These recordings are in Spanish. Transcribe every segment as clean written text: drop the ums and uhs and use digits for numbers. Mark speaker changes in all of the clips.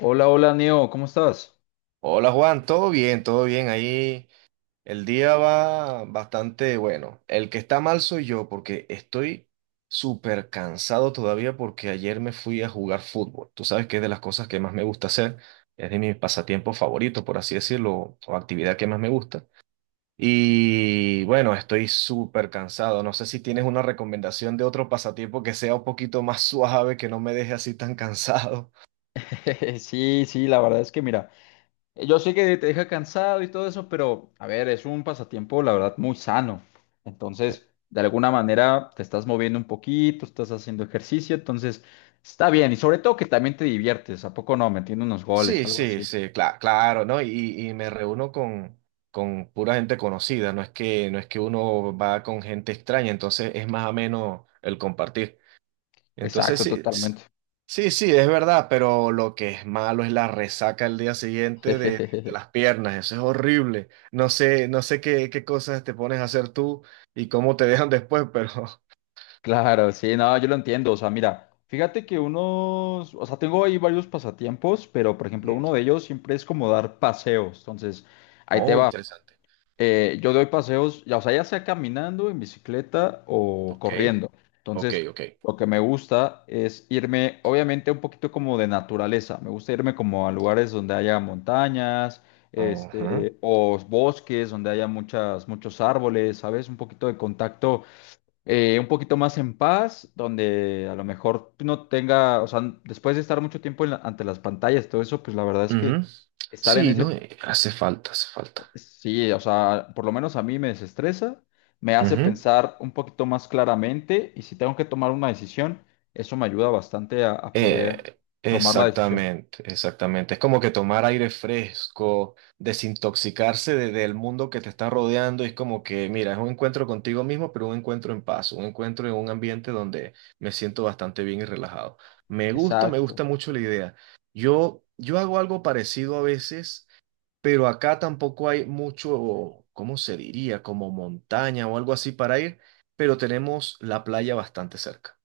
Speaker 1: Hola, hola, Neo, ¿cómo estás?
Speaker 2: Hola Juan, todo bien, todo bien. Ahí el día va bastante bueno. El que está mal soy yo porque estoy súper cansado todavía porque ayer me fui a jugar fútbol. Tú sabes que es de las cosas que más me gusta hacer, es de mis pasatiempos favoritos, por así decirlo, o actividad que más me gusta. Y bueno, estoy súper cansado. No sé si tienes una recomendación de otro pasatiempo que sea un poquito más suave, que no me deje así tan cansado.
Speaker 1: Sí, sí, la verdad es que mira, yo sé que te deja cansado y todo eso, pero a ver, es un pasatiempo, la verdad, muy sano. Entonces, de alguna manera te estás moviendo un poquito, estás haciendo ejercicio, entonces está bien. Y sobre todo que también te diviertes, ¿a poco no? Metiendo unos goles o
Speaker 2: Sí,
Speaker 1: algo
Speaker 2: sí,
Speaker 1: así.
Speaker 2: sí, claro, ¿no? Y me reúno con pura gente conocida, no es que uno va con gente extraña, entonces es más ameno el compartir. Entonces
Speaker 1: Exacto,
Speaker 2: sí, s-
Speaker 1: totalmente.
Speaker 2: sí, sí, es verdad, pero lo que es malo es la resaca el día siguiente de las piernas, eso es horrible. No sé, no sé qué, qué cosas te pones a hacer tú y cómo te dejan después, pero...
Speaker 1: Claro, sí, no, yo lo entiendo. O sea, mira, fíjate que unos, o sea, tengo ahí varios pasatiempos, pero por ejemplo, uno de ellos siempre es como dar paseos. Entonces, ahí te
Speaker 2: Oh,
Speaker 1: va.
Speaker 2: interesante.
Speaker 1: Yo doy paseos, ya, o sea, ya sea caminando, en bicicleta o
Speaker 2: Ok,
Speaker 1: corriendo.
Speaker 2: ok,
Speaker 1: Entonces,
Speaker 2: ok.
Speaker 1: lo que me gusta es irme, obviamente, un poquito como de naturaleza. Me gusta irme como a lugares donde haya montañas,
Speaker 2: Ujú.
Speaker 1: o bosques, donde haya muchos árboles, ¿sabes? Un poquito de contacto, un poquito más en paz, donde a lo mejor no tenga, o sea, después de estar mucho tiempo en ante las pantallas, todo eso, pues la verdad es que
Speaker 2: Ujú.
Speaker 1: estar en
Speaker 2: Sí, ¿no?
Speaker 1: ese,
Speaker 2: Hace falta, hace falta.
Speaker 1: sí, o sea, por lo menos a mí me desestresa, me hace
Speaker 2: Ujú.
Speaker 1: pensar un poquito más claramente y si tengo que tomar una decisión, eso me ayuda bastante a poder tomar la decisión.
Speaker 2: Exactamente, exactamente. Es como que tomar aire fresco, desintoxicarse del mundo que te está rodeando. Es como que, mira, es un encuentro contigo mismo, pero un encuentro en paz, un encuentro en un ambiente donde me siento bastante bien y relajado. Me
Speaker 1: Exacto.
Speaker 2: gusta mucho la idea. Yo hago algo parecido a veces. Pero acá tampoco hay mucho, ¿cómo se diría? Como montaña o algo así para ir, pero tenemos la playa bastante cerca.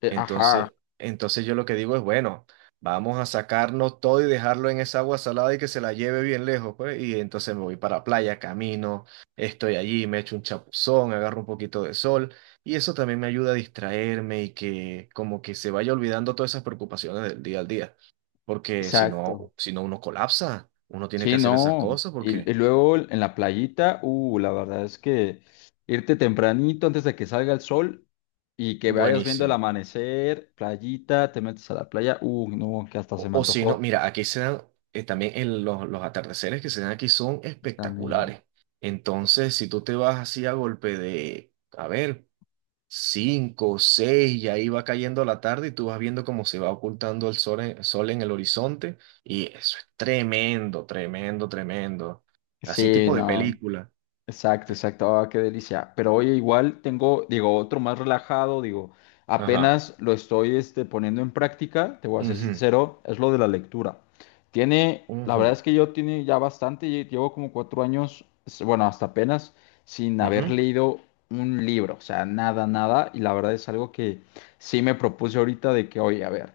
Speaker 1: Ajá,
Speaker 2: Entonces, entonces yo lo que digo es, bueno, vamos a sacarnos todo y dejarlo en esa agua salada y que se la lleve bien lejos, pues. Y entonces me voy para la playa, camino, estoy allí, me echo un chapuzón, agarro un poquito de sol. Y eso también me ayuda a distraerme y que como que se vaya olvidando todas esas preocupaciones del día al día. Porque si
Speaker 1: exacto.
Speaker 2: no, si no uno colapsa, uno tiene que
Speaker 1: Sí,
Speaker 2: hacer esas
Speaker 1: no.
Speaker 2: cosas porque
Speaker 1: Y luego en la playita, la verdad es que irte tempranito antes de que salga el sol y que vayas viendo el
Speaker 2: buenísimo.
Speaker 1: amanecer, playita, te metes a la playa, no, que hasta se me
Speaker 2: O si no,
Speaker 1: antojó
Speaker 2: mira, aquí se dan, también los atardeceres que se dan aquí son
Speaker 1: también.
Speaker 2: espectaculares. Entonces, si tú te vas así a golpe de, a ver, cinco, seis, y ahí va cayendo la tarde y tú vas viendo cómo se va ocultando el sol en, sol en el horizonte y eso es tremendo, tremendo, tremendo. Así
Speaker 1: Sí,
Speaker 2: tipo de wow.
Speaker 1: no,
Speaker 2: Película.
Speaker 1: exacto, exacto. Ah, qué delicia. Pero oye, igual tengo, digo, otro más relajado, digo,
Speaker 2: Ajá.
Speaker 1: apenas lo estoy poniendo en práctica, te voy a ser
Speaker 2: Ujú,
Speaker 1: sincero, es lo de la lectura. Tiene, la verdad
Speaker 2: ujú,
Speaker 1: es que yo tiene ya bastante, llevo como 4 años, bueno, hasta apenas, sin haber
Speaker 2: ujú.
Speaker 1: leído un libro, o sea, nada, nada. Y la verdad es algo que sí me propuse ahorita de que, oye, a ver.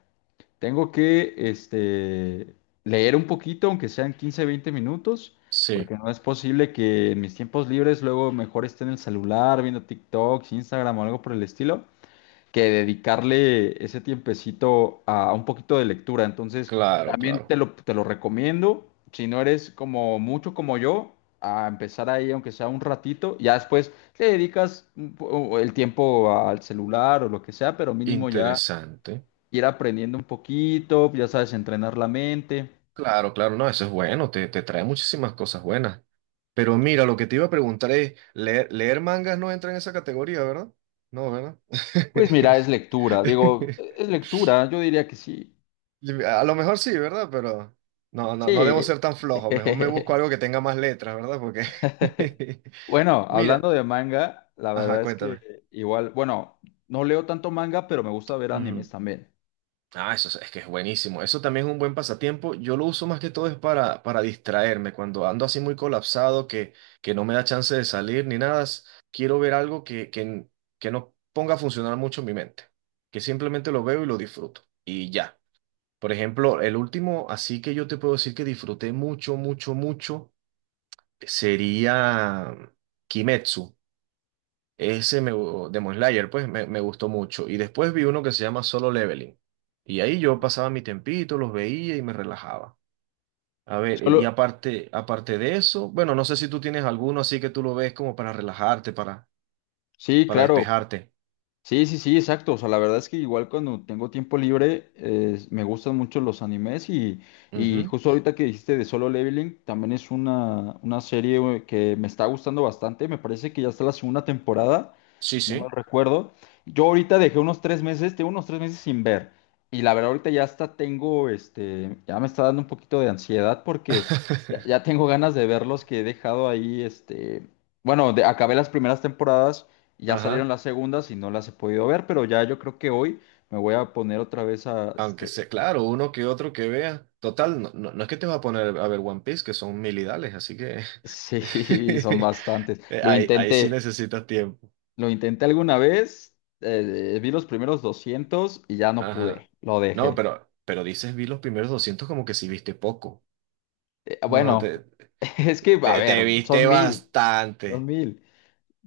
Speaker 1: Tengo que leer un poquito, aunque sean 15 20 minutos,
Speaker 2: Sí,
Speaker 1: porque no es posible que en mis tiempos libres luego mejor esté en el celular viendo TikToks, Instagram o algo por el estilo, que dedicarle ese tiempecito a un poquito de lectura. Entonces,
Speaker 2: claro,
Speaker 1: también te
Speaker 2: claro.
Speaker 1: lo, te lo recomiendo, si no eres como mucho como yo, a empezar ahí, aunque sea un ratito, ya después le dedicas un el tiempo al celular o lo que sea, pero mínimo ya
Speaker 2: Interesante.
Speaker 1: ir aprendiendo un poquito, ya sabes, entrenar la mente.
Speaker 2: Claro, claro, no, eso es bueno, te trae muchísimas cosas buenas. Pero mira, lo que te iba a preguntar es, leer, leer mangas no entra en esa categoría, ¿verdad? No, ¿verdad?
Speaker 1: Pues mira, es lectura, digo, es lectura, yo diría que sí.
Speaker 2: A lo mejor sí, ¿verdad? Pero no, no, no debo
Speaker 1: Sí.
Speaker 2: ser tan flojo, mejor me busco algo que tenga más letras, ¿verdad?
Speaker 1: Bueno,
Speaker 2: Mira,
Speaker 1: hablando de manga, la verdad
Speaker 2: ajá,
Speaker 1: es que
Speaker 2: cuéntame.
Speaker 1: igual, bueno, no leo tanto manga, pero me gusta ver animes también.
Speaker 2: Ah, eso es que es buenísimo. Eso también es un buen pasatiempo. Yo lo uso más que todo es para distraerme. Cuando ando así muy colapsado, que no me da chance de salir ni nada, quiero ver algo que no ponga a funcionar mucho mi mente. Que simplemente lo veo y lo disfruto. Y ya. Por ejemplo, el último, así que yo te puedo decir que disfruté mucho, mucho, mucho, sería Kimetsu. Ese de Demon Slayer, pues me gustó mucho. Y después vi uno que se llama Solo Leveling. Y ahí yo pasaba mi tempito, los veía y me relajaba. A ver, y
Speaker 1: Solo,
Speaker 2: aparte, aparte de eso, bueno, no sé si tú tienes alguno así que tú lo ves como para relajarte,
Speaker 1: sí,
Speaker 2: para
Speaker 1: claro.
Speaker 2: despejarte.
Speaker 1: Sí, sí, sí, exacto. O sea, la verdad es que igual cuando tengo tiempo libre, me gustan mucho los animes y
Speaker 2: Ujú.
Speaker 1: justo ahorita que dijiste de Solo Leveling, también es una serie güey, que me está gustando bastante. Me parece que ya está la segunda temporada,
Speaker 2: Sí,
Speaker 1: si no mal
Speaker 2: sí.
Speaker 1: recuerdo. Yo ahorita dejé unos 3 meses, tengo unos 3 meses sin ver. Y la verdad ahorita ya hasta tengo, ya me está dando un poquito de ansiedad porque ya tengo ganas de verlos que he dejado ahí, bueno, acabé las primeras temporadas. Ya salieron
Speaker 2: Ajá.
Speaker 1: las segundas y no las he podido ver, pero ya yo creo que hoy me voy a poner otra vez a,
Speaker 2: Aunque sea, claro, uno que otro que vea. Total, no, no, no es que te vas a poner a ver One Piece, que son milidales, así que
Speaker 1: sí, son bastantes.
Speaker 2: ahí, ahí sí necesitas tiempo.
Speaker 1: Lo intenté alguna vez, vi los primeros 200 y ya no
Speaker 2: Ajá.
Speaker 1: pude, lo
Speaker 2: No,
Speaker 1: dejé.
Speaker 2: pero dices, vi los primeros 200 como que sí viste poco. No,
Speaker 1: Bueno, es que, a ver,
Speaker 2: te viste
Speaker 1: son mil, son
Speaker 2: bastante.
Speaker 1: mil.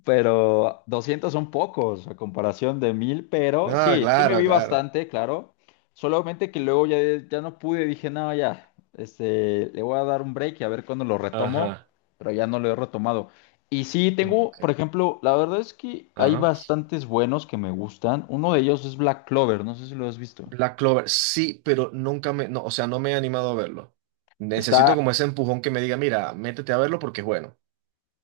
Speaker 1: Pero 200 son pocos a comparación de mil, pero
Speaker 2: No,
Speaker 1: sí, sí me
Speaker 2: claro,
Speaker 1: vi
Speaker 2: claro.
Speaker 1: bastante, claro. Solamente que luego ya no pude, dije, no, ya, le voy a dar un break y a ver cuándo lo retomo,
Speaker 2: Ajá.
Speaker 1: pero ya no lo he retomado. Y sí,
Speaker 2: No,
Speaker 1: tengo,
Speaker 2: ok.
Speaker 1: por ejemplo, la verdad es que hay
Speaker 2: Ajá.
Speaker 1: bastantes buenos que me gustan. Uno de ellos es Black Clover, no sé si lo has visto.
Speaker 2: Black Clover, sí, pero nunca me, no, o sea, no me he animado a verlo. Necesito
Speaker 1: Está,
Speaker 2: como ese empujón que me diga, mira, métete a verlo porque es bueno.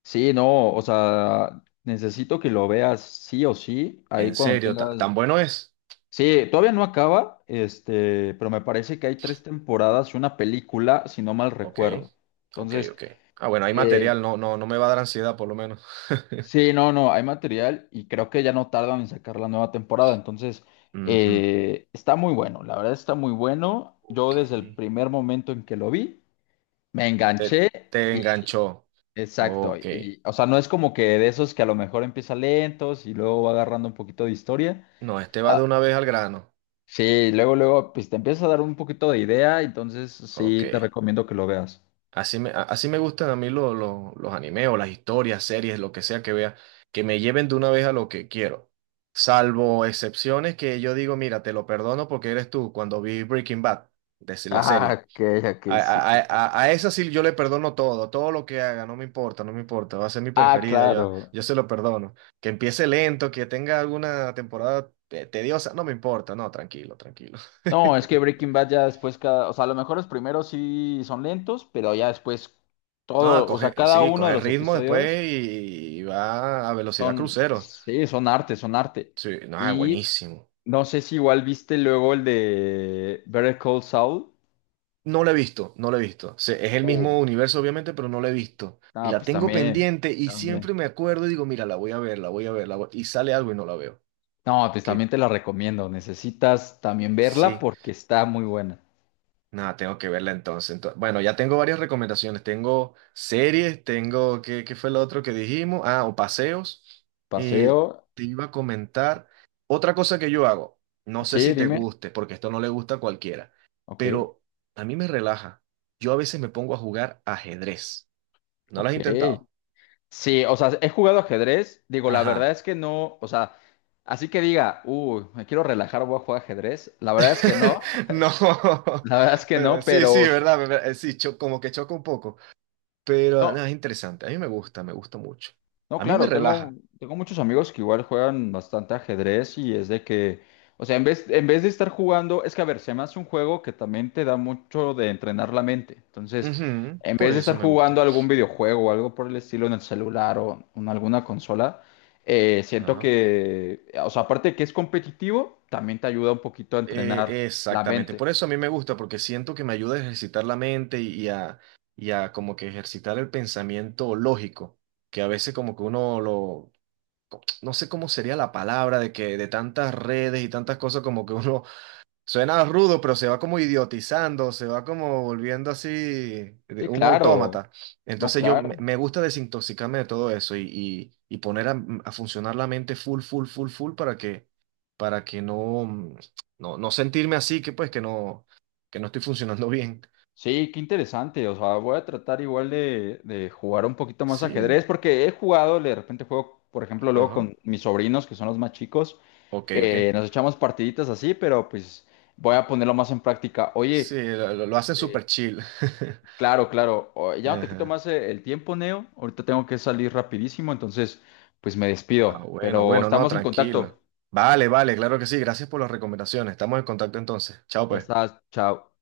Speaker 1: sí, no, o sea, necesito que lo veas sí o sí, ahí
Speaker 2: En
Speaker 1: cuando
Speaker 2: serio,
Speaker 1: tengas,
Speaker 2: ¿tan bueno es?
Speaker 1: sí, todavía no acaba, pero me parece que hay tres temporadas y una película, si no mal
Speaker 2: Ok,
Speaker 1: recuerdo.
Speaker 2: ok,
Speaker 1: Entonces,
Speaker 2: ok. Ah, bueno, hay
Speaker 1: eh,
Speaker 2: material, no, no, no me va a dar ansiedad por lo menos.
Speaker 1: sí, no, no, hay material y creo que ya no tardan en sacar la nueva temporada. Entonces,
Speaker 2: Ujú.
Speaker 1: está muy bueno, la verdad está muy bueno. Yo
Speaker 2: Ok.
Speaker 1: desde el primer momento en que lo vi, me
Speaker 2: Te,
Speaker 1: enganché
Speaker 2: te
Speaker 1: y,
Speaker 2: enganchó.
Speaker 1: exacto,
Speaker 2: Ok.
Speaker 1: y, o sea, no es como que de esos que a lo mejor empieza lentos y luego va agarrando un poquito de historia.
Speaker 2: No, este va de una vez al grano.
Speaker 1: Sí, luego, luego, pues te empieza a dar un poquito de idea, entonces
Speaker 2: Ok.
Speaker 1: sí te recomiendo que lo veas.
Speaker 2: Así así me gustan a mí los animes o las historias, series, lo que sea que vea, que me lleven de una vez a lo que quiero. Salvo excepciones que yo digo, mira, te lo perdono porque eres tú cuando vi Breaking Bad, de la
Speaker 1: Ah,
Speaker 2: serie.
Speaker 1: ok, ok, sí, sí, sí.
Speaker 2: A esa sí yo le perdono todo, todo lo que haga, no me importa, no me importa, va a ser mi
Speaker 1: Ah,
Speaker 2: preferida,
Speaker 1: claro.
Speaker 2: yo se lo perdono. Que empiece lento, que tenga alguna temporada tediosa, no me importa, no, tranquilo, tranquilo.
Speaker 1: No, es que Breaking Bad ya después cada, o sea, a lo mejor los primeros sí son lentos, pero ya después
Speaker 2: No,
Speaker 1: todo, o sea,
Speaker 2: coge,
Speaker 1: cada
Speaker 2: sí,
Speaker 1: uno de
Speaker 2: coge
Speaker 1: los
Speaker 2: ritmo
Speaker 1: episodios
Speaker 2: después y va a velocidad
Speaker 1: son,
Speaker 2: crucero.
Speaker 1: sí, son arte, son arte.
Speaker 2: Sí, no, es
Speaker 1: Y
Speaker 2: buenísimo.
Speaker 1: no sé si igual viste luego el de Better Call Saul.
Speaker 2: No lo he visto, no lo he visto. Es el
Speaker 1: Uh,
Speaker 2: mismo universo, obviamente, pero no lo he visto. Y
Speaker 1: ah,
Speaker 2: la
Speaker 1: pues
Speaker 2: tengo
Speaker 1: también,
Speaker 2: pendiente y
Speaker 1: también.
Speaker 2: siempre me acuerdo y digo, mira, la voy a ver, la voy a ver, la voy-". Y sale algo y no la veo.
Speaker 1: No, pues
Speaker 2: Que
Speaker 1: también te la recomiendo. Necesitas también verla
Speaker 2: sí.
Speaker 1: porque está muy buena.
Speaker 2: Nada, tengo que verla entonces. Ento- Bueno, ya tengo varias recomendaciones. Tengo series, tengo, ¿qué, qué fue lo otro que dijimos? Ah, o paseos. Y
Speaker 1: Paseo.
Speaker 2: te iba a comentar otra cosa que yo hago. No sé
Speaker 1: Sí,
Speaker 2: si te
Speaker 1: dime.
Speaker 2: guste, porque esto no le gusta a cualquiera,
Speaker 1: Ok.
Speaker 2: pero a mí me relaja. Yo a veces me pongo a jugar ajedrez. ¿No lo has
Speaker 1: Ok.
Speaker 2: intentado?
Speaker 1: Sí, o sea, he jugado ajedrez. Digo, la verdad
Speaker 2: Ajá.
Speaker 1: es que no. O sea, así que diga, uy, me quiero relajar, voy a jugar ajedrez. La verdad es que no.
Speaker 2: No,
Speaker 1: La verdad es que
Speaker 2: pero
Speaker 1: no,
Speaker 2: sí, sí,
Speaker 1: pero.
Speaker 2: verdad, sí, como que choca un poco, pero
Speaker 1: No.
Speaker 2: no, es interesante, a mí me gusta mucho,
Speaker 1: No,
Speaker 2: a mí me
Speaker 1: claro,
Speaker 2: relaja.
Speaker 1: tengo muchos amigos que igual juegan bastante ajedrez y es de que, o sea, en vez de estar jugando, es que a ver, se me hace un juego que también te da mucho de entrenar la mente. Entonces,
Speaker 2: Ujú,
Speaker 1: en
Speaker 2: por
Speaker 1: vez de estar
Speaker 2: eso me gusta.
Speaker 1: jugando algún videojuego o algo por el estilo en el celular o en alguna consola, siento
Speaker 2: Ajá.
Speaker 1: que, o sea, aparte de que es competitivo, también te ayuda un poquito a entrenar la
Speaker 2: Exactamente,
Speaker 1: mente.
Speaker 2: por eso a mí me gusta, porque siento que me ayuda a ejercitar la mente y a como que ejercitar el pensamiento lógico, que a veces como que uno lo, no sé cómo sería la palabra de que de tantas redes y tantas cosas como que uno. Suena rudo, pero se va como idiotizando, se va como volviendo así
Speaker 1: Sí,
Speaker 2: un
Speaker 1: claro,
Speaker 2: autómata.
Speaker 1: no,
Speaker 2: Entonces yo
Speaker 1: claro.
Speaker 2: me me gusta desintoxicarme de todo eso y poner a funcionar la mente full, full, full, full para que no, no, no sentirme así, que pues que no estoy funcionando bien.
Speaker 1: Sí, qué interesante. O sea, voy a tratar igual de jugar un poquito más
Speaker 2: Sí,
Speaker 1: ajedrez, porque he jugado, de repente juego, por ejemplo, luego
Speaker 2: ajá.
Speaker 1: con mis sobrinos, que son los más chicos,
Speaker 2: Ok, ok.
Speaker 1: nos echamos partiditas así, pero pues voy a ponerlo más en práctica. Oye,
Speaker 2: Sí, lo hacen
Speaker 1: este,
Speaker 2: súper chill.
Speaker 1: claro, claro, ya no te quito
Speaker 2: Ajá.
Speaker 1: más, el tiempo, Neo. Ahorita tengo que salir rapidísimo, entonces pues me
Speaker 2: Ah,
Speaker 1: despido,
Speaker 2: bueno,
Speaker 1: pero
Speaker 2: bueno, no,
Speaker 1: estamos en
Speaker 2: tranquilo.
Speaker 1: contacto.
Speaker 2: Vale, vale, claro que sí. Gracias por las recomendaciones. Estamos en contacto entonces. Chao,
Speaker 1: Ya
Speaker 2: pues.
Speaker 1: estás, chao.